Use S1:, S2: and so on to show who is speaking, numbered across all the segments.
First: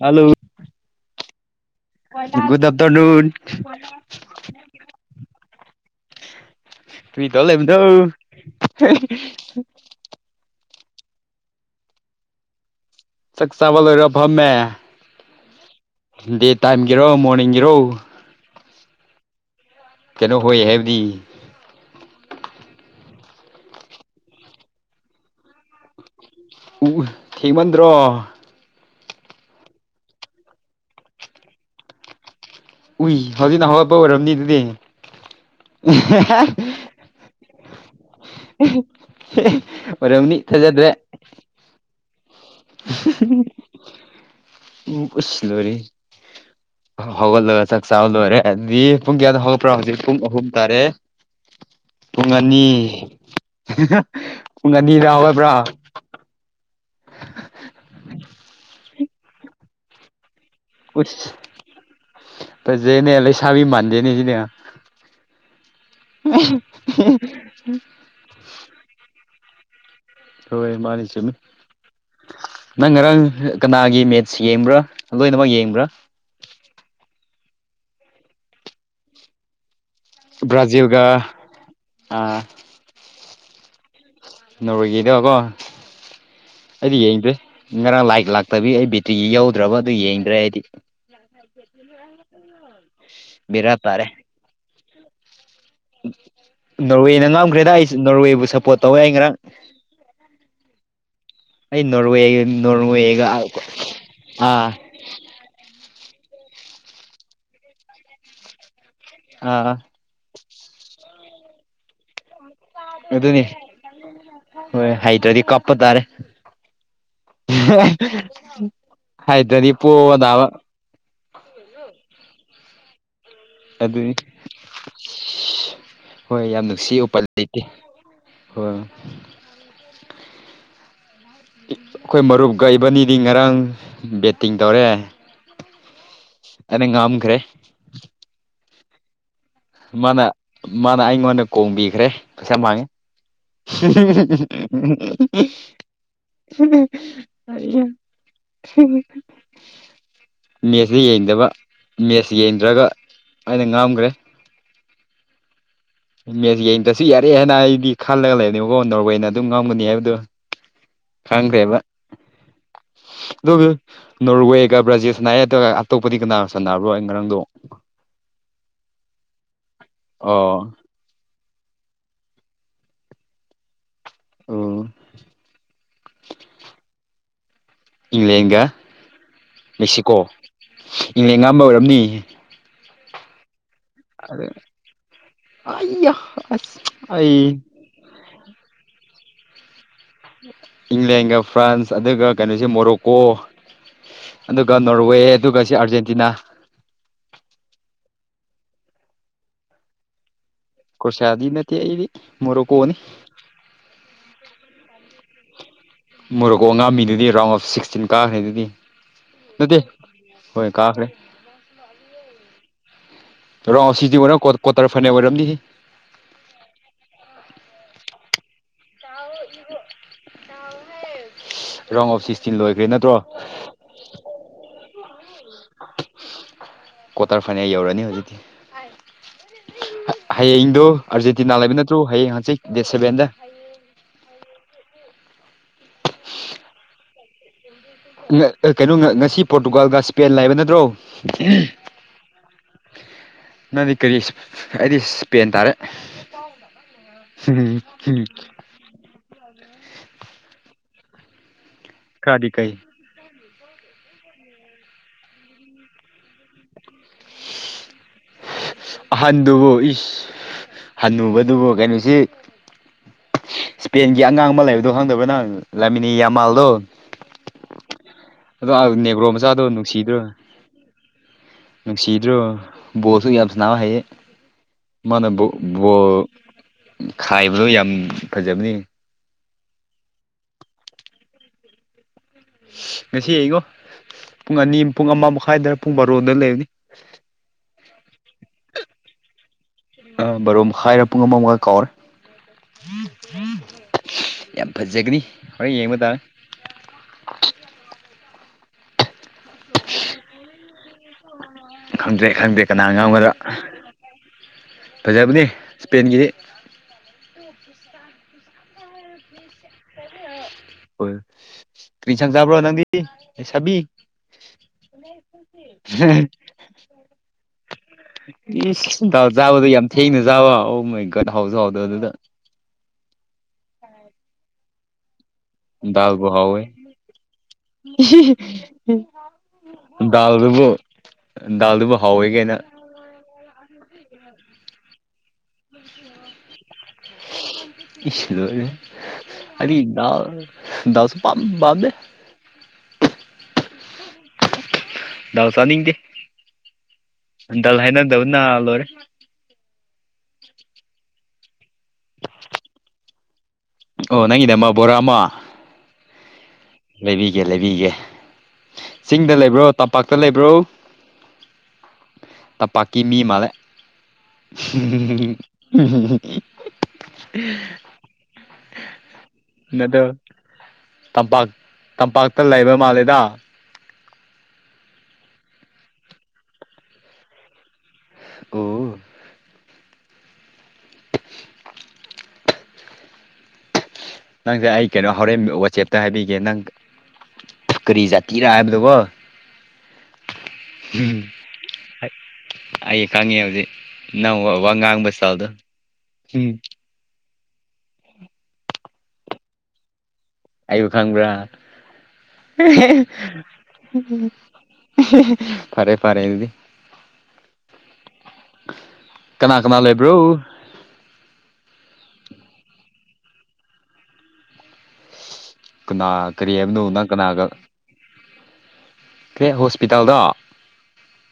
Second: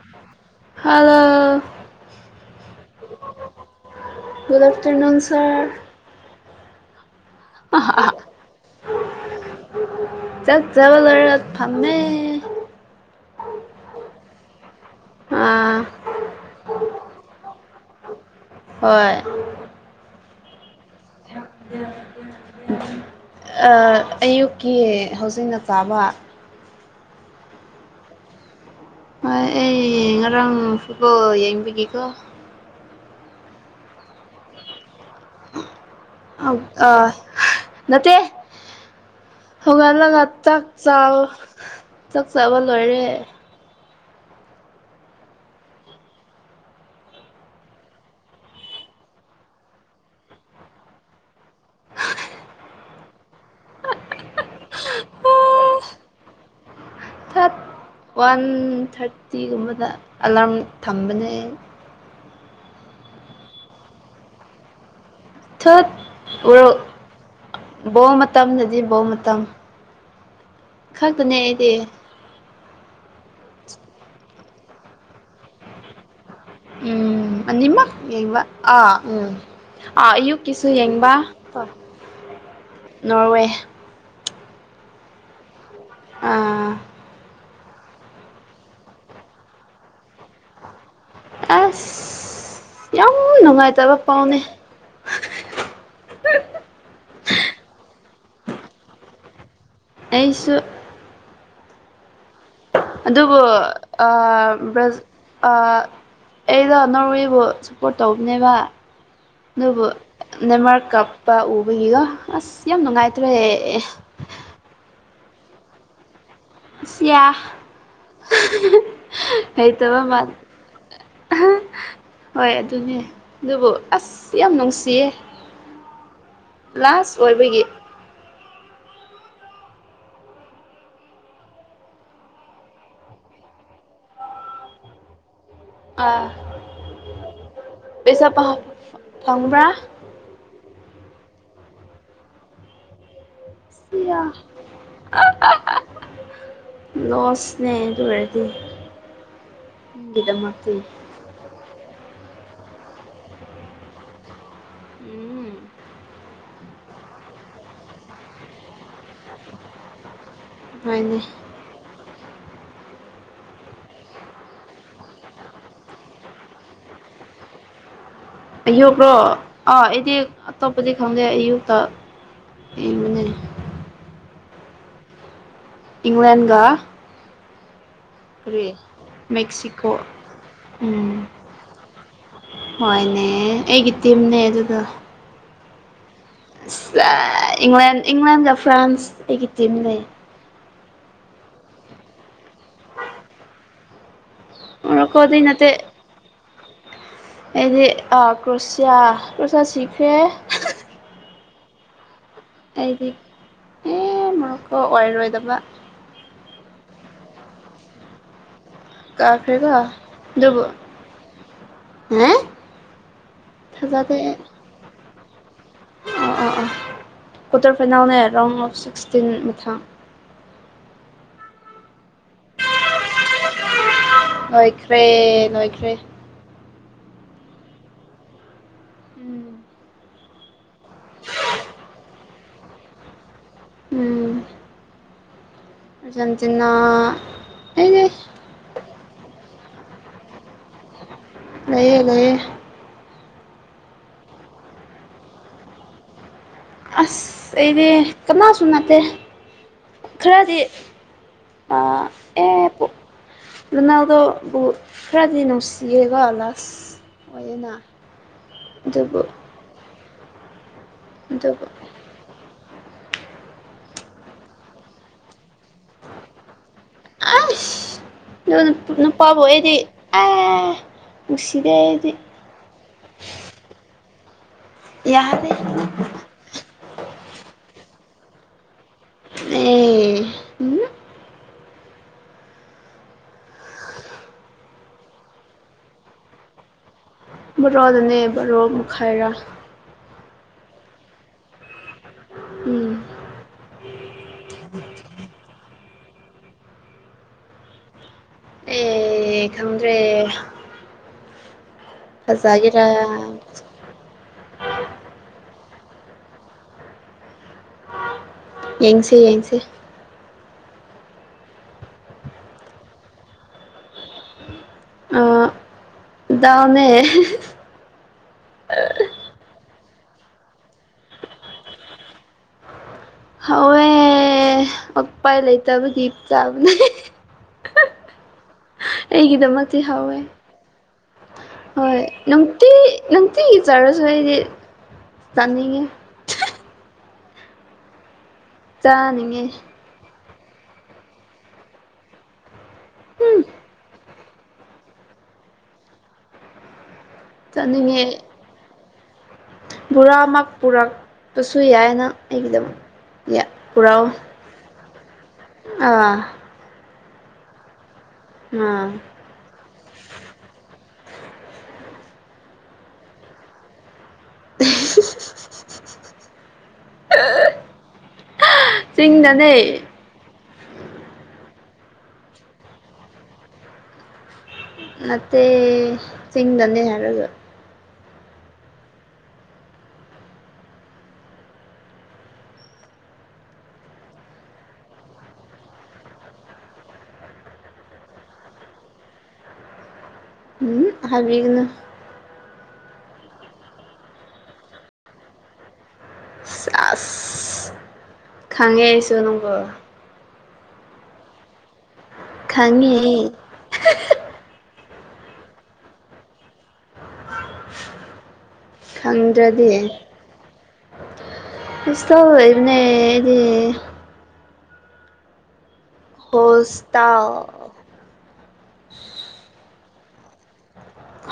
S1: Hello
S2: hello
S1: good afternoon
S2: good afternoon sir
S1: [unintelligible]
S2: ꯆꯥꯛ ꯆꯕ ꯂꯣꯏꯔꯒ ꯐꯝꯃꯦ
S1: ꯆꯥꯛ ꯆꯥꯕ ꯂꯣꯏꯔ ꯐꯝꯃꯦ
S2: ꯑꯥ
S1: ꯗꯦ ꯇꯥꯏꯝꯒꯤꯔꯣ ꯃꯣꯔꯅꯤꯡꯒꯤꯔꯣ
S2: ꯍꯣꯏ
S1: ꯀꯩꯅꯣ ꯍꯣꯏ ꯍꯥꯏꯕꯗꯤ
S2: ꯑꯌꯨꯛꯀꯤ ꯍꯧꯖꯤꯛꯅ ꯆꯥꯕ
S1: ꯎ ꯊꯦꯡꯃꯟꯗ꯭ꯔꯣ
S2: ꯍꯣꯏ ꯑꯩ ꯉꯔꯥꯡ ꯐꯨꯠꯕꯣꯜ ꯌꯦꯡꯕꯒꯤꯀꯣ
S1: ꯎꯏ ꯍꯧꯖꯤꯛꯅ ꯍꯧꯒꯠꯄ ꯑꯣꯏꯔꯝꯅꯤ ꯑꯗꯨꯗꯤ
S2: ꯑꯥ ꯅꯠꯇꯦ ꯍꯧꯒꯠꯂꯒ
S1: ꯑꯣꯏꯔꯝꯅꯤ
S2: ꯆꯥꯛ
S1: ꯊꯥꯖꯗ꯭ꯔꯦ
S2: ꯆꯕ ꯆꯥꯛ ꯆꯕ ꯂꯣꯏꯔꯦ
S1: ꯎꯝ ꯑꯁ ꯂꯣꯏꯔꯦꯍꯦ ꯍꯧꯒꯠꯂꯒ ꯆꯥꯛ ꯆꯥꯕ ꯂꯣꯏꯔꯦ ꯑꯗꯨꯗꯤ ꯄꯨꯡ ꯀꯌꯥꯗ ꯍꯧꯒꯠꯄ꯭ꯔꯣ ꯍꯧꯖꯤꯛ ꯄꯨꯡ ꯑꯍꯨꯝ ꯇꯥꯔꯦ ꯄꯨꯡ ꯑꯅꯤ ꯄꯨꯡ ꯑꯅꯤꯗꯥ ꯍꯧꯒꯠꯄ꯭ꯔꯥ
S2: ꯋꯥꯟ ꯊ꯭ꯥꯔꯇꯤ ꯒꯨꯝꯕꯗ ꯑꯦꯂꯥꯝ
S1: ꯐꯖꯩꯅꯦ ꯂꯩꯁꯥꯕꯤ ꯃꯥꯟꯗꯦꯅꯦ ꯁꯤꯗꯤ
S2: [unintelligible] ꯎꯔꯛ ꯕꯣꯜ ꯃꯇꯝꯗꯗꯤ ꯕꯣꯜ ꯃꯇꯝ
S1: ꯍꯣꯏ ꯃꯥꯅꯤ ꯆꯨꯝꯃꯦ
S2: ꯈꯛꯇꯅꯦ ꯑꯩꯗꯤ
S1: ꯅꯪ ꯉꯔꯥꯡ ꯀꯅꯥꯒꯤ ꯃꯦꯠꯁ ꯌꯦꯡꯕ꯭ꯔꯥ ꯂꯣꯏꯅꯃꯛ ꯌꯦꯡꯕ꯭ꯔꯥ
S2: ꯎꯝ ꯑꯅꯤꯃꯛ ꯌꯦꯡꯕ ꯑꯥ ꯎꯝ ꯑꯥ ꯑꯌꯨꯛꯀꯤꯁꯨ ꯌꯦꯡꯕ
S1: ꯕ꯭ꯔꯥꯖꯤꯜꯒ
S2: ꯅꯣꯔꯋꯦ
S1: ꯅꯣꯔꯣꯋꯦꯒꯤꯗꯣꯀꯣ
S2: ꯑꯥ
S1: ꯑꯩꯗꯤ ꯌꯦꯡꯗꯦ ꯉꯔꯥꯡ ꯂꯥꯏꯞ ꯂꯥꯛꯇꯕꯒꯤ ꯑꯩ ꯕꯦꯇ꯭ꯔꯤ ꯌꯧꯗ꯭ꯔꯕ ꯑꯗꯨ ꯌꯦꯡꯗ꯭ꯔꯦ ꯑꯩꯗꯤ
S2: ꯑꯁ ꯌꯥꯝ
S1: ꯕꯦꯔꯥ
S2: ꯅꯨꯡꯉꯥꯏꯇꯕ
S1: ꯇꯥꯔꯦ
S2: ꯄꯥꯎꯅꯦ
S1: ꯅꯣꯔꯋꯦꯅ ꯉꯝꯈ꯭ꯔꯦꯗ ꯑꯩ ꯅꯣꯔꯋꯦꯕꯨ ꯁꯞꯄꯣꯔꯠ ꯇꯧꯋꯦ ꯑꯩ ꯉꯔꯥꯡ
S2: ꯑꯩꯁꯨ
S1: ꯑꯩ ꯅꯣꯔꯋꯦ ꯅꯣꯔꯋꯦꯒ
S2: ꯑꯗꯨꯕꯨ ꯑꯥ ꯕꯔꯥ ꯑꯩꯗꯣ ꯅꯣꯔꯋꯦꯕꯨ ꯁꯞꯄꯣꯔꯠ ꯇꯧꯕꯅꯦꯕ
S1: ꯑꯥ
S2: ꯑꯗꯨꯕꯨ ꯅꯦꯃꯥꯔ ꯀꯥꯞꯄ ꯎꯕꯒꯤꯒꯣ ꯑꯁ ꯌꯥꯝ ꯅꯨꯡꯉꯥꯏꯇ꯭ꯔꯦ
S1: ꯑꯗꯨꯅꯤ ꯍꯣꯏ ꯍꯩꯇ꯭ꯔꯥꯗꯤ ꯀꯞꯄ ꯇꯥꯔꯦ
S2: ꯏꯁꯌꯥ
S1: ꯍꯩꯇ꯭ꯔꯗꯤ
S2: ꯍꯩꯇꯕ
S1: ꯄꯣꯕ
S2: ꯃꯥꯟ
S1: ꯇꯥꯕ
S2: ꯍꯣꯏ ꯑꯗꯨꯅꯦ ꯑꯗꯨꯕꯨ
S1: ꯑꯗꯨꯅꯤ
S2: ꯑꯁ ꯌꯥꯝ ꯅꯨꯡꯁꯤꯌꯦ
S1: ꯍꯣꯏ ꯌꯥꯝ ꯅꯨꯡꯁꯤ
S2: ꯂꯥꯁ
S1: ꯎꯄꯥꯏ ꯂꯩꯇꯦ
S2: ꯑꯣꯏꯕꯒꯤ
S1: ꯍꯣꯏ
S2: [inaudible]
S1: ꯑꯩꯈꯣꯏ ꯃꯔꯨꯞ ꯀꯥ ꯏꯕꯅꯤꯗꯤ ꯉꯔꯥꯡ ꯕꯦꯠꯇꯤꯡ ꯇꯧꯔꯦ
S2: ꯑꯥ
S1: ꯑꯩꯅ ꯉꯝꯈ꯭ꯔꯦ
S2: ꯄꯩꯁꯥ ꯐꯪꯕ꯭ꯔꯥ?
S1: ꯃꯥꯅ ꯃꯥꯅ ꯑꯩꯉꯣꯟꯗ ꯀꯣꯡꯕꯤꯈ꯭ꯔꯦ ꯄꯩꯁꯥ ꯃꯥꯡꯉꯦ
S2: ꯁꯤꯌꯥ
S1: [unintelligible]
S2: ꯂꯣꯁꯅꯦ ꯑꯗꯨ ꯑꯣꯏꯔꯗꯤ
S1: ꯑ
S2: ꯅꯪꯒꯤꯗꯃꯛꯇꯤ
S1: ꯃꯦꯠꯁꯇ ꯌꯦꯡꯗꯕ ꯃꯦꯠꯁ ꯌꯦꯡꯗ꯭ꯔꯒ ꯑꯩꯅ ꯉꯥꯝꯈ꯭ꯔꯦ
S2: ꯎꯝ
S1: ꯃꯦꯠꯁ ꯌꯦꯡꯗ꯭ꯔꯁꯨ ꯌꯥꯔꯦ ꯍꯥꯢꯅ ꯑꯩꯗꯤ ꯈꯜꯂꯒ ꯂꯩꯕꯅꯦꯕꯀꯣ ꯅꯣꯔꯋꯦꯅ ꯑꯗꯨꯝ ꯉꯝꯒꯅꯤ ꯍꯥꯏꯕꯗꯣ
S2: ꯍꯣꯏꯅꯦ
S1: ꯈꯥꯡꯈ꯭ꯔꯦꯕ ꯑꯗꯨ ꯅꯣꯔꯋꯦꯒ ꯕ꯭ꯔꯥꯖꯤꯜꯁꯅꯅꯥ ꯅꯒ ꯑꯇꯣꯞꯄꯗꯤ ꯀꯅꯥ ꯁꯥꯟꯅꯕ꯭ꯔꯣ ꯑꯩ ꯉꯔꯥꯡꯗꯣ
S2: ꯑꯌꯨꯛꯔꯣ ꯑꯥ ꯑꯩꯗꯤ
S1: ꯑꯣ
S2: ꯑꯇꯣꯞꯄꯗꯤ ꯈꯪꯗꯦ ꯑꯌꯨꯛꯇ ꯌꯦꯡꯕꯅꯦ꯫
S1: ꯑꯣ
S2: ꯏꯪꯂ꯭ꯂꯦꯟꯟꯒ
S1: ꯏꯪꯂꯦꯟꯒ ꯃꯦꯛꯁꯤꯀꯣ
S2: ꯎꯝ
S1: ꯏꯪꯂꯦꯟ ꯉꯝꯕ ꯑꯣꯏꯔꯝꯅꯤ
S2: ꯍꯣꯏꯅꯦ ꯑꯩꯒꯤ ꯇꯤꯝꯅꯦ ꯑꯗꯨꯗ
S1: ꯑꯌꯥ
S2: ꯏꯪꯂꯦꯟ ꯏꯪꯂꯦꯟꯒ ꯐ꯭ꯔꯥꯟꯁ ꯑꯩꯒꯤ ꯇꯤꯝ ꯂꯩ
S1: ꯏꯪꯂꯦꯟꯒ ꯐ꯭ꯔꯥꯟꯁ ꯑꯗꯨꯒ ꯀꯩꯅꯣꯁꯦ ꯃꯣꯔꯣꯀꯣ ꯑꯗꯨꯒ ꯅꯣꯔꯋꯦ
S2: ꯃꯣꯔꯣꯀꯣꯗꯤ
S1: ꯑꯗꯨꯒ ꯁꯤ ꯑꯥꯔꯖꯦꯟꯇꯤꯅꯥ
S2: ꯑꯦꯗꯤ ꯑ ꯀ꯭ꯔꯁꯤꯌꯥ ꯀ꯭ꯔꯁꯤꯌꯥ ꯆꯈꯦ
S1: ꯀꯁꯦ ꯑꯗꯨꯗꯤ ꯅꯠꯇ ꯑꯩꯗꯤ ꯃꯣꯔꯣꯀꯣꯅꯤ
S2: ꯑꯩꯗꯤ ꯑꯦ ꯃꯔꯨꯞꯀꯣ ꯑꯣꯏꯔꯔꯣꯏꯗꯕ
S1: ꯃꯣꯔꯣꯛꯀꯣ ꯑꯉꯥꯃꯤꯗꯨꯗꯤ ꯔꯥꯎꯟ ꯑꯣꯐ ꯁꯤꯛꯁꯇꯤꯟ ꯀꯥꯈ꯭ꯔꯦꯗꯨꯗꯤ
S2: ꯀꯥꯈꯔꯦꯒ ꯑꯗꯨꯕ
S1: ꯀꯥꯈ꯭ꯔꯦ
S2: ꯑꯦ
S1: ꯔꯣꯑꯣ ꯁꯤꯗꯤ ꯑꯣꯏꯔꯝ ꯀꯣꯇꯔ ꯐꯅꯦꯛ ꯑꯣꯏꯔꯝꯗꯤ ꯁꯤ
S2: ꯑꯣ ꯑꯣ ꯑꯣ ꯀꯣꯇꯔ ꯐꯅꯅꯥꯅ ꯍꯥꯏꯔꯥꯎ ꯑꯣꯐ ꯁꯤꯁ
S1: ꯔꯣꯡ ꯑꯣꯐꯤꯁ ꯇꯤꯟ ꯂꯣꯏꯒ꯭ꯔꯦ ꯅꯠꯇ꯭ꯔꯣ
S2: ꯍꯣꯏꯈ꯭ꯔꯦ
S1: ꯀ꯭ꯣꯋꯇꯔ ꯐꯥꯏꯅꯦꯜ ꯌꯧꯔꯅꯤ ꯍꯧꯖꯤꯛꯇꯤ
S2: ꯎꯝ
S1: ꯍꯌꯦꯡꯗꯨꯣ ꯑꯥꯔꯖꯦꯟꯇꯤꯅꯥ ꯂꯩꯕ ꯅꯠꯇ꯭ꯔꯣ ꯍꯌꯦꯡ ꯍꯪꯆꯤ ꯗꯦꯠ ꯁꯦꯚꯦꯟꯗ
S2: ꯎꯝ ꯝꯁꯤꯅ ꯑꯩꯅꯦ
S1: ꯀꯩꯅꯣ ꯉꯁꯤ ꯄꯣꯔꯇꯨꯒꯥꯜꯒ ꯏꯁꯄꯦꯟ ꯂꯩꯕ ꯅꯠꯇ꯭ꯔꯣ
S2: ꯂꯩꯌꯦ ꯂꯩꯌꯦ
S1: ꯅꯪꯗꯤ ꯀꯔꯤ ꯑꯩꯗꯤ ꯏꯁꯄꯦꯟ ꯇꯥꯔꯦ
S2: ꯑꯁ ꯑꯦꯅꯦ ꯀꯅꯥ ꯁ ꯅꯠꯇꯦ ꯈꯔꯗꯤ
S1: ꯈꯔꯤ ꯀꯥꯏ
S2: ꯑꯗꯨꯅꯗꯣ ꯐꯔꯥꯗꯤꯟꯅꯅꯨꯡꯁꯤꯦꯒꯂꯁ ꯅ
S1: ꯑꯍꯟꯗꯨꯕꯨ ꯏꯁ ꯍꯜꯨꯕꯗꯨꯕꯨ
S2: ꯑꯗꯨꯕꯨ
S1: ꯀꯩꯅꯣꯁꯤ ꯏꯁꯄꯦꯟꯒꯤ ꯑꯉꯥꯡ ꯑꯃ ꯂꯩꯕꯗꯣ ꯈꯪꯗꯕ ꯅꯪ ꯂꯥꯃꯤꯅꯤ ꯌꯥꯝꯃꯥꯜꯗꯣ
S2: ꯑꯁ ꯅ
S1: ꯑꯗꯣ ꯅꯦꯒ꯭ꯔꯣ ꯃꯆꯥꯗꯣ
S2: ꯅꯨꯄꯥꯕꯗꯤ ꯑ
S1: ꯅꯨꯡꯁꯤꯗ꯭ꯔꯣ
S2: ꯎꯁꯤꯗ
S1: ꯅꯨꯡꯁꯤꯗ꯭ꯔꯣ ꯕꯣꯜꯁꯨ ꯌꯥꯝ ꯁꯅꯥꯅꯕ ꯍꯌꯦ ꯃꯥꯅ
S2: ꯌꯥꯗꯦ
S1: ꯕꯣ ꯈꯥꯏꯕꯗꯣ ꯌꯥꯝ ꯐꯖꯕꯅꯤ
S2: ꯑꯦ
S1: ꯃꯁꯤ ꯑꯩꯒꯣ
S2: [inaudible]
S1: ꯄꯨꯡ ꯑꯅꯤ ꯄꯨꯡ ꯑꯃ ꯃꯈꯥꯏꯗ ꯄꯨꯡ ꯕꯥꯔꯣꯗ ꯂꯩꯕꯅꯤ
S2: ꯕꯣꯔꯣ ꯑꯗꯨꯅꯦ ꯕꯣꯔꯣ ꯃꯈꯨꯥꯏꯔꯣ
S1: ꯑ ꯕꯔꯣ ꯍꯥꯏꯔ ꯄꯨꯡ ꯑꯃꯃꯒ ꯀꯧꯔꯦ
S2: ꯎꯝ
S1: ꯌꯥꯝ ꯐꯖꯒꯅꯤ ꯍꯣꯔꯦꯟ ꯌꯦꯡꯕ ꯇꯥꯔꯦ
S2: ꯑꯦ ꯈꯪꯗ꯭ꯔꯦ
S1: ꯈꯪꯗ꯭ꯔꯦ ꯈꯪꯗꯦ ꯀꯅꯥ
S2: ꯐꯖꯒꯦꯔꯥ
S1: ꯉꯝꯒꯗ ꯐꯖꯕꯅꯤ ꯁ꯭ꯄꯦꯟꯒꯤꯗꯤ
S2: ꯌꯦꯡꯁꯦ ꯌꯦꯡꯁꯦ
S1: ꯍꯣꯏ ꯀꯔꯤꯁꯪ ꯆꯥꯕ꯭ꯔꯣ ꯅꯪꯗꯤ ꯑꯩ ꯁꯥꯕꯤ
S2: ꯑ
S1: ꯍꯝ
S2: ꯗꯥꯜꯅꯦ
S1: ꯏ ꯁꯟꯥꯎ ꯆꯥꯕꯗ ꯌꯥꯝ ꯊꯦꯡꯅ ꯆꯥꯕ ꯑꯣ ꯃꯩꯒꯠ ꯍꯥꯎꯁꯨ ꯍꯥꯎꯗ ꯑꯗꯨꯗ
S2: ꯍꯋꯦ ꯎꯄꯥꯏ ꯂꯩꯇꯕꯒꯤ ꯆꯥꯕꯅ ꯍꯥꯎꯋꯦ
S1: ꯗꯜꯗꯕꯣ
S2: ꯍꯣꯏ ꯅꯨꯡꯇꯤ ꯅꯨꯡꯇꯤꯒꯤꯖꯔꯁꯨ ꯑꯩꯗꯤ ꯆꯥꯅꯤꯡꯉꯦ
S1: ꯗ
S2: ꯆꯥꯅꯤꯡꯉꯦ
S1: ꯑꯗꯤꯗꯎ ꯗꯁꯕꯦ
S2: ꯎꯝ
S1: ꯗꯥꯜ ꯆꯥꯅꯤꯡꯗꯦ ꯗꯥꯜ ꯍꯥꯏꯅꯗꯕ ꯅꯥ ꯂꯣꯏꯔꯦ
S2: ꯕꯣꯔꯥ ꯑꯃ ꯄꯨꯔꯛꯄꯁꯨ ꯌꯥꯏꯅ ꯑꯩꯒꯤꯗꯃꯛ ꯄꯨꯔꯥ
S1: ꯅꯪꯒꯤ ꯅꯃ ꯕꯣꯔꯥ ꯑꯃꯥ
S2: ꯑꯥ
S1: ꯂꯩꯕꯤꯒꯦ ꯂꯩꯕꯤꯒꯦ
S2: ꯎꯝ
S1: ꯆꯤꯡꯗ ꯂꯩꯕ꯭ꯔꯣ ꯇꯝꯄꯥꯛꯇ ꯂꯩꯕ꯭ꯔꯣ ꯇ ꯄꯀꯤ ꯃꯤ ꯃꯂ [inaudible] [inaudible]
S2: ꯆꯤꯡꯗꯅꯦ
S1: ꯇꯕ ꯇꯝꯄꯥꯛꯇ ꯂꯩꯕ ꯃꯥꯜꯂꯦꯗ
S2: ꯃꯦ ꯁꯤꯁꯤꯡꯗꯅꯦ ꯌꯥꯔꯁꯨ
S1: ꯑꯣ ꯅꯪꯁꯦ ꯑꯩ ꯀꯩꯅꯣ ꯍꯣꯔꯦꯟ ꯋꯥꯆꯦꯞꯇ ꯍꯥꯏꯕꯤꯒꯦ ꯅꯪ ꯀꯔꯤ ꯖꯥꯇꯤꯔꯥ ꯍꯥꯏꯕꯗꯨꯀꯣ
S2: ꯎꯝ ꯍꯥꯏꯕꯤꯒꯅꯨ
S1: ꯑꯩ ꯀꯉꯤ ꯌꯎꯖꯤꯗꯤ ꯅ ꯋꯥꯪ ꯍꯥꯪꯕꯁꯥꯎ ꯑꯗꯨ
S2: ꯆꯁ ꯈꯪꯉꯦ ꯑꯩꯁꯨ ꯅꯪꯕꯣ
S1: ꯑꯩꯕꯨ ꯈꯪꯕ꯭ꯔꯥ
S2: ꯈꯪꯉꯦ
S1: ꯐꯔꯦ ꯐꯔꯦ ꯑꯗꯨꯗꯤ ꯀꯅꯥ
S2: ꯈꯪꯗ꯭ꯔꯗꯤ
S1: ꯀꯅꯥ ꯂꯩꯕ꯭ꯔꯣ
S2: ꯀꯁꯣ ꯍꯥꯏꯕ ꯑꯦꯗꯤ
S1: ꯀꯅꯥ ꯀꯔꯤ ꯍꯥꯏꯕꯅꯣ ꯅꯪ
S2: ꯍꯣꯁꯇꯥꯜ
S1: ꯀꯅꯥꯒ ꯀ ꯍꯣꯁꯄꯤꯇꯥꯜꯗꯣ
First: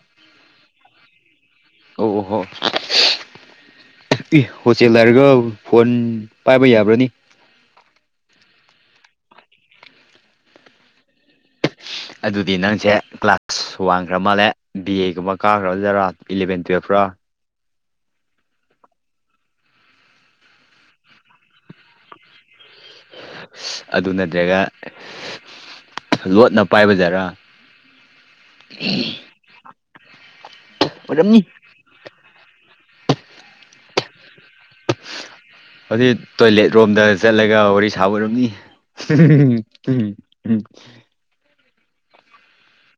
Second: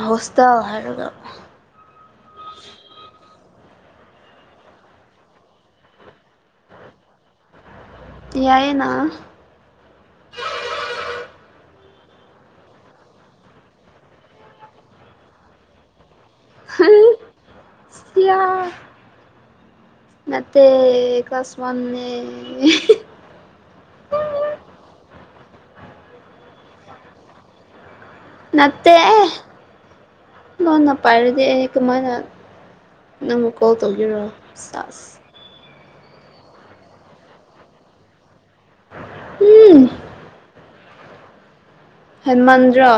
S2: ꯍꯣꯁꯇꯥꯜ ꯍꯥꯏꯔꯒ
S1: ꯑꯣ ꯍꯣ ꯍꯣꯇꯦꯜ ꯍꯥꯏꯔꯒ ꯐꯣꯟ ꯄꯥꯏꯕ ꯌꯥꯕ꯭ꯔꯅꯤ
S2: ꯌꯥꯌꯦꯅꯥ
S1: ꯑꯗꯨꯗꯤ ꯅꯪꯁꯦ ꯀ꯭ꯂꯥꯁ ꯋꯥꯟꯈ꯭ꯔ ꯃꯥꯜꯂꯦ ꯕꯤ ꯑꯦꯒꯨꯝꯕ ꯀꯥꯈ꯭ꯔꯖꯔꯥ ꯏꯂꯚꯦꯟ ꯇꯨꯌꯦꯞꯔꯣ
S2: ꯁꯤ ꯅꯠꯇꯦ ꯑꯀꯁꯃꯥꯟ
S1: ꯑꯗꯨ ꯅꯠꯇ꯭ꯔꯒ ꯂꯣꯠꯅ ꯄꯥꯏꯕꯖꯔꯥ
S2: ꯅꯠꯇꯦ ꯅꯣꯅ
S1: ꯑꯣꯏꯔꯝꯅꯤ
S2: ꯄꯔꯗꯦ ꯀꯃꯥꯏꯅ ꯅꯪꯕꯨꯛ ꯀꯣꯜ ꯇꯧꯕꯤꯔꯣ ꯁꯥꯁ
S1: ꯑꯗꯨꯗꯤ ꯇꯣꯏꯂꯦꯠ ꯔꯣꯝꯗ ꯆꯠꯂꯒ ꯋꯥꯔꯤ ꯁꯥꯕꯔꯝꯅꯤ
S2: ꯎꯝ
S1: [unintelligible]
S2: ꯍꯦꯃꯟꯗ꯭ꯔ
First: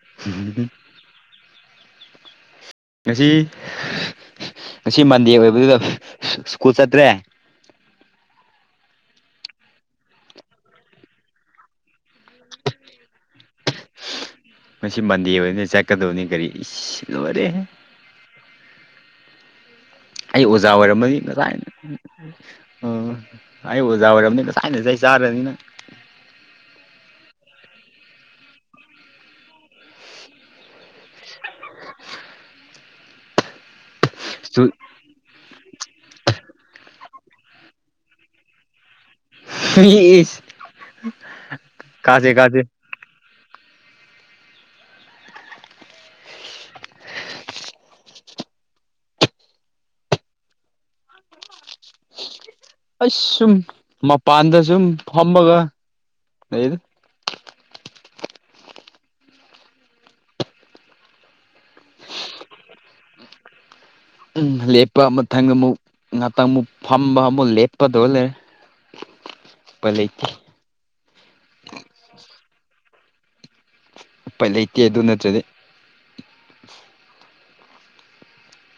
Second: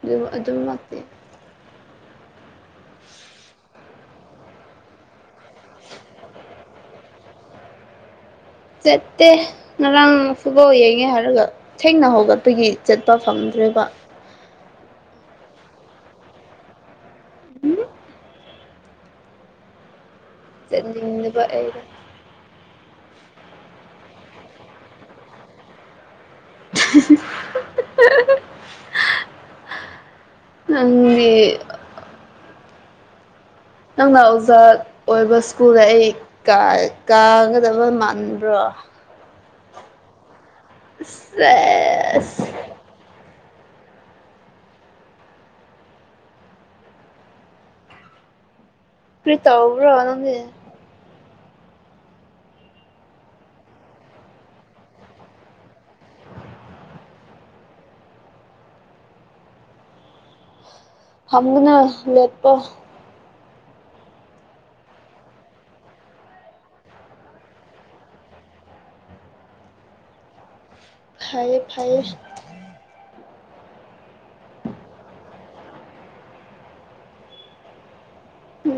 S2: ꯑꯗꯨ ꯑꯗꯨꯝꯃꯛꯇꯤ
S1: ꯉꯁꯤ ꯉꯁꯤ ꯃꯟꯗꯦ ꯑꯣꯏꯕꯗꯨꯗ ꯁ꯭ꯀꯨꯜ ꯆꯠꯇ꯭ꯔꯦ
S2: ꯆꯠꯇꯦ ꯉꯥꯔꯥꯪꯡ ꯐꯨꯕꯣꯜ ꯌꯦꯡꯉꯦ ꯍꯥꯏꯔꯒ ꯊꯦꯡꯅ ꯍꯧꯒꯠꯄꯒꯤ ꯆꯠꯄ ꯐꯪꯗ꯭ꯔꯦꯕ
S1: ꯃꯁꯤ ꯃꯟꯗꯦ ꯑꯣꯏꯅꯤ ꯆꯠꯀꯗꯧꯅꯤ ꯀꯔꯤ ꯏ ꯔꯦ ꯑꯩ ꯑꯣꯖꯥ ꯑꯣꯏꯔꯝꯃꯅꯤ
S2: ꯆꯠꯅꯤꯡꯗꯕ
S1: ꯅꯁꯥꯏ
S2: ꯑꯩꯗꯣ
S1: ꯎꯝ ꯑꯩ ꯑꯣꯖꯥ ꯑꯣꯏꯔꯕꯅꯤ ꯉꯁꯥꯏꯅꯁ ꯆꯥꯔꯅꯤꯅ
S2: [unintelligible] [unintelligible] [unintelligible] ꯑꯣꯏꯕ ꯏꯁ꯭ꯀꯨꯜꯗ ꯑꯩ ꯀꯥ ꯀꯥꯒꯗꯕ ꯃꯥꯟꯕ꯭ꯔꯣ
S1: ꯏꯁ ꯀꯥꯁꯦ
S2: ꯁꯦꯁ
S1: ꯀꯖꯦ
S2: ꯄ꯭ꯔꯤ ꯇꯧꯕ꯭ꯔꯣ ꯅꯪꯗ
S1: ꯑꯩꯁ ꯁꯨꯝ ꯃꯄꯥꯟꯗ ꯁꯨꯝ ꯐꯝꯃꯒ ꯂꯩꯗ
S2: ꯐꯝꯒꯅꯣ ꯂꯦꯞꯄꯣ
S1: ꯎꯝ ꯂꯦꯞꯄ ꯃꯊꯪꯗ ꯑꯃꯨꯛ ꯉꯥꯛꯇꯪ ꯃꯨꯛ ꯐꯝꯕ ꯑꯃꯨꯛ ꯂꯦꯞꯄ ꯗꯧ ꯂꯩꯔꯦ ꯎꯄꯥꯏ ꯂꯩꯇꯦ
S2: ꯐꯩꯌꯦ ꯐꯩꯌꯦ
S1: ꯎꯄꯥꯏ ꯂꯩꯇꯦ ꯑꯗꯨ ꯅꯠꯇ꯭ꯔꯗꯤ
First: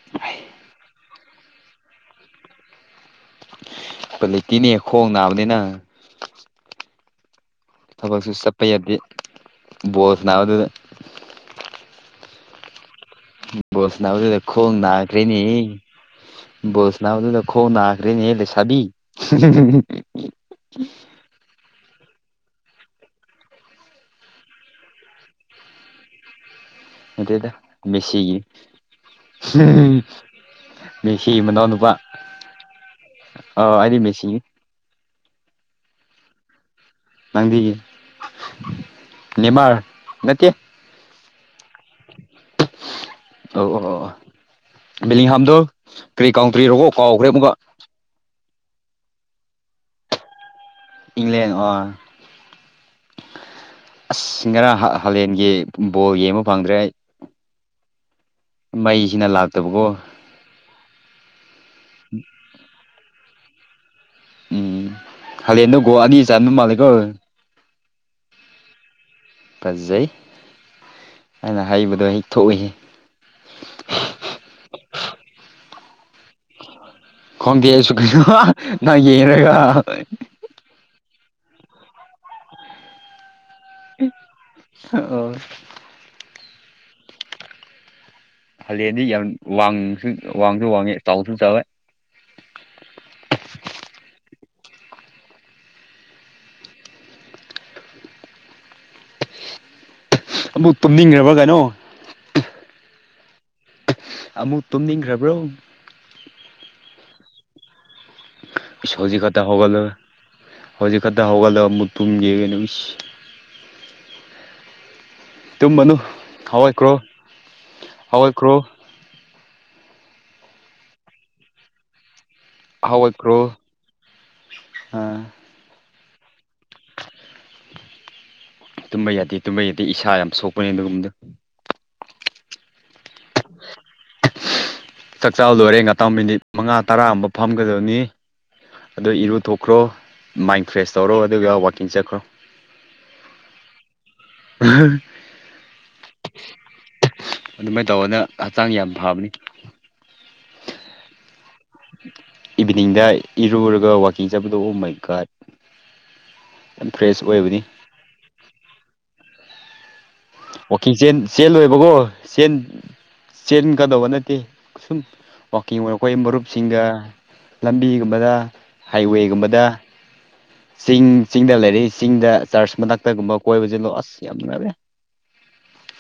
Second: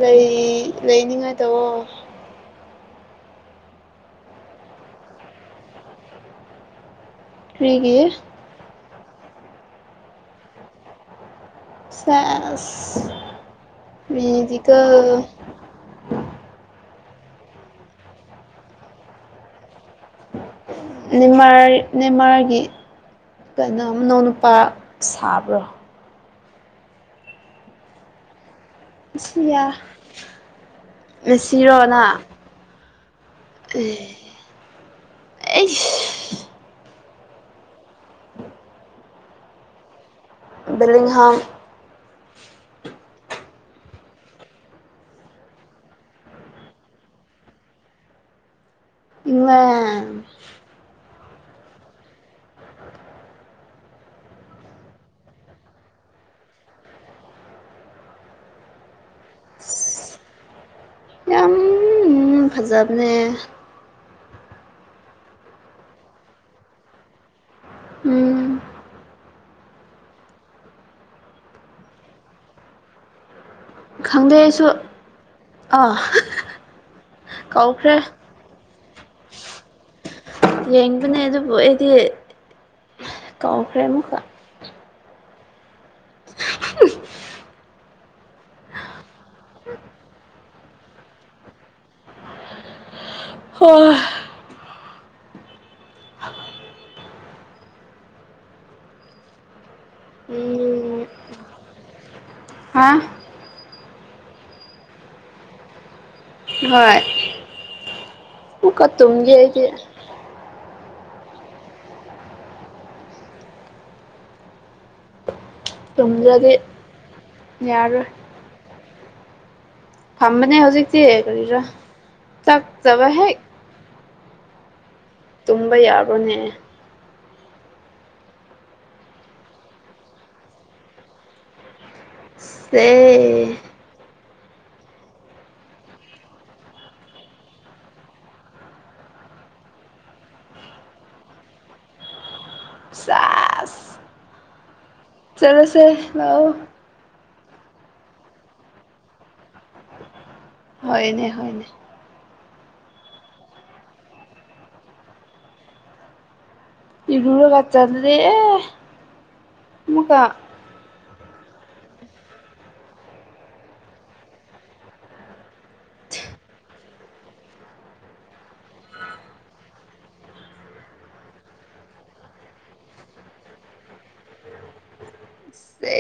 S2: ꯂꯩ ꯂꯩꯅꯤꯡꯉꯥꯏꯗꯣ
S1: ꯎꯄꯥꯏ ꯂꯩꯇꯤꯅꯦ ꯈꯣꯡ ꯅꯥꯕꯅꯤꯅ
S2: ꯀ꯭ꯔꯤꯒꯤ
S1: ꯊꯕꯛꯁꯨ ꯆꯠꯄ ꯌꯥꯗꯦ ꯕꯣꯜ ꯁꯥꯟꯅꯥꯕꯗꯨꯗ
S2: ꯁꯦꯁ
S1: ꯕꯣꯜ ꯁꯥꯟꯅꯕꯗꯨꯗ ꯈꯣꯡ
S2: ꯃꯦꯗꯤꯀꯦꯜ
S1: ꯅꯥꯈ꯭ꯔꯦꯅꯦꯍꯦ ꯕꯣꯜ ꯁꯥꯟꯅꯥꯕꯗꯨꯗ ꯈꯣꯡ ꯅꯈ꯭ꯔꯦꯅꯦꯍꯦ ꯂꯩꯁꯥꯕꯤ
S2: ꯅꯦꯃꯥꯔ ꯅꯦꯃꯥꯔꯒꯤ ꯀꯩꯅꯣ ꯃꯅꯧ ꯅꯨꯨꯄꯥ ꯁꯥꯕ꯭ꯔꯣ
S1: ꯅꯠꯇꯦꯗ ꯃꯦꯁꯤꯒꯤ
S2: ꯃꯦꯁꯤꯌꯥ
S1: ꯃꯦꯁꯤ ꯃꯅꯥꯎ
S2: ꯃꯦꯁꯤꯔꯣ
S1: ꯅꯨꯄꯥ
S2: ꯅꯪ
S1: ꯑꯥ ꯑꯩꯗꯤ ꯃꯦꯁꯤ
S2: ꯑꯩꯁ
S1: ꯅꯪꯗꯤ ꯅꯦꯃꯥꯔ ꯅꯠꯇꯦ
S2: ꯕꯦꯂꯤꯡꯍꯝ
S1: [unintelligible] ꯕꯤꯂꯤꯡꯍꯥꯥꯝꯗꯣ ꯀꯔꯤ ꯀꯥꯎꯟꯇ꯭ꯔꯤꯔꯣ ꯀꯥꯎꯈ꯭ꯔꯦ ꯑꯃꯨꯛꯀ
S2: ꯏꯪꯂꯦꯜ
S1: ꯏꯪꯂꯦꯜ ꯑꯣ ꯑꯁ ꯉꯔꯥꯡ ꯍꯥ ꯍꯂꯦꯟꯒꯤ ꯕꯣꯜ ꯌꯦꯡꯕ ꯐꯪꯗ꯭ꯔꯦ ꯑꯩ ꯃꯩꯁꯤꯅ ꯂꯥꯛꯇꯕꯀꯣ
S2: ꯌꯥꯝ ꯐꯖꯕꯅꯦ
S1: ꯎꯝ ꯍꯥꯂꯦꯟꯗꯣ ꯒꯣꯜ ꯑꯅꯤ ꯆꯟꯕ ꯃꯥꯜꯂꯦꯀꯣ
S2: ꯎꯝ
S1: ꯐꯖꯩ ꯑꯩꯅ ꯍꯩꯕꯗꯣ ꯍꯦꯛ ꯊꯣꯛꯏꯍꯦ
S2: ꯈꯪꯗꯦ ꯑꯩꯁꯨ ꯑꯥ
S1: ꯈꯣꯡꯗꯦ ꯑꯩꯁꯨ
S2: ꯀꯥꯎꯈ꯭ꯔꯦ
S1: ꯀꯩꯅꯣ ꯅꯪ ꯌꯦꯡꯉꯒ
S2: ꯌꯦꯡꯕꯅꯦ ꯑꯗꯨꯕꯨ ꯑꯩꯗꯤ ꯀꯧꯈ꯭ꯔꯦ ꯑꯃꯨꯛꯀ
S1: [unintelligible] ꯑꯣ
S2: [unintelligible]
S1: ꯍꯥꯂꯦꯟꯗ ꯌꯥꯝ ꯋꯥꯡꯁꯨ ꯋꯥꯡꯁꯨ ꯋꯥꯡꯉꯦ ꯆꯥꯎꯁꯨ ꯆꯥꯎꯋꯦ
S2: ꯍꯣꯏ
S1: ꯑꯃꯨꯛ
S2: ꯎꯝ
S1: ꯇꯨꯝꯅꯤꯡꯈ꯭ꯔꯕ ꯀꯩꯅꯣ
S2: ꯍꯥ
S1: ꯑꯃꯨꯛ ꯇꯨꯝꯅꯤꯡꯈ꯭ꯔꯕ꯭ꯔꯣ
S2: ꯍꯣꯏ ꯑꯃꯨꯛꯀ
S1: ꯏꯁ ꯍꯧꯖꯤꯛ
S2: ꯇꯨꯝꯒꯦ
S1: ꯈꯛꯇ
S2: ꯑꯩꯗꯤ
S1: ꯍꯧꯒꯠꯂ ꯍꯧꯖꯤꯛ ꯈꯛꯇ ꯍꯧꯒꯠꯂꯒ ꯑꯃꯨꯛ ꯇꯨꯝꯒꯦꯌꯦ ꯀꯩꯅꯣ ꯏꯁ ꯇꯃꯅꯨ
S2: ꯇꯨꯝꯗ꯭ꯔꯗꯤ
S1: ꯍꯧꯒꯠꯈ꯭ꯔꯣ
S2: ꯌꯥꯔꯣꯏ
S1: ꯍꯧꯒꯠꯈ꯭ꯔꯣ
S2: ꯐꯝꯕꯅꯦ ꯍꯧꯖꯤꯛꯛꯇꯤ ꯀꯔꯤꯔꯥ ꯆꯥꯛ ꯆꯥꯕ
S1: ꯍꯧꯒꯠꯈ꯭ꯔꯣ
S2: ꯍꯦꯛ
S1: ꯑꯥ
S2: ꯇꯨꯝꯕ ꯌꯥꯕ꯭ꯔꯥꯅꯦ
S1: ꯇꯨꯝꯕ ꯌꯥꯗꯦ ꯇꯨꯝꯕ ꯌꯥꯗꯦ ꯏꯁꯥ ꯌꯥꯝ ꯁꯣꯛꯄꯅꯦ ꯑꯗꯨꯒꯨꯝꯕꯗꯣ꯫
S2: [unintelligible]
S1: ꯆꯥꯛꯆꯥ ꯂꯣꯏꯔꯦ ꯉꯇꯪ ꯃꯤꯅꯤꯠ ꯃꯉꯥ ꯇꯔꯥ ꯑꯃ ꯐꯝꯒꯗꯣꯢꯅꯤ ꯑꯗꯣ ꯏꯔꯨ ꯊꯣꯛꯈ꯭ꯔꯣ ꯃꯥꯏꯟ ꯐ꯭ꯔꯦꯁ ꯇꯧꯔꯣ ꯑꯗꯨꯒ ꯋꯥꯛꯀꯤꯡ ꯆꯠꯈ꯭ꯔꯣ
S2: [unintelligible]
S1: [unintelligible]
S2: ꯆꯠꯂꯁꯦ ꯂꯥꯛꯑꯣ
S1: ꯑꯗꯨꯃꯥꯏꯅ ꯇꯧꯕꯅ ꯍꯛꯆꯥꯡ ꯌꯥꯝ ꯐꯕꯅꯤ
S2: ꯍꯣꯏꯅꯦ ꯍꯣꯏꯅꯦ
S1: ꯏꯚꯤꯅꯤꯡꯗ ꯏꯔꯨꯔꯒ ꯋꯥꯛꯀꯤꯡ ꯆꯠꯄꯗꯣ ꯑꯣ ꯃꯥꯢ ꯒꯣꯠ ꯌꯥꯝ ꯐ꯭ꯔꯦꯁ
S2: ꯏꯔꯨꯔꯒ
S1: ꯑꯣꯏꯕꯅꯤ
S2: ꯆꯠꯂꯗꯤꯑ ꯑꯃꯨꯀ
S1: ꯋꯥꯛꯀꯤꯡ ꯆꯦꯟ ꯆꯦꯟ ꯂꯣꯏꯕꯀꯣ ꯆꯦꯟ ꯆꯦꯟꯀꯗꯧꯕ ꯅꯠꯇꯦ ꯁꯨꯝ ꯋꯥꯛꯀꯤꯡ ꯑꯣꯏ ꯈꯣꯏ ꯃꯔꯨꯞꯁꯤꯡꯒ ꯂꯝꯕꯤꯒꯨꯝꯕꯗ ꯍꯥꯏꯋꯦꯒꯨꯝꯕꯗ ꯆꯤꯡ ꯆꯤꯡꯗ ꯂꯩꯔꯤ ꯆꯤꯡꯗ ꯆꯔꯆ ꯃꯅꯥꯛꯇꯒꯨꯝꯕ ꯀꯣꯏꯕꯕꯁꯤꯂꯣ ꯑꯁ ꯌꯥꯝ ꯅꯨꯡꯉꯥꯏꯕꯅꯦ
S2: ꯁꯦ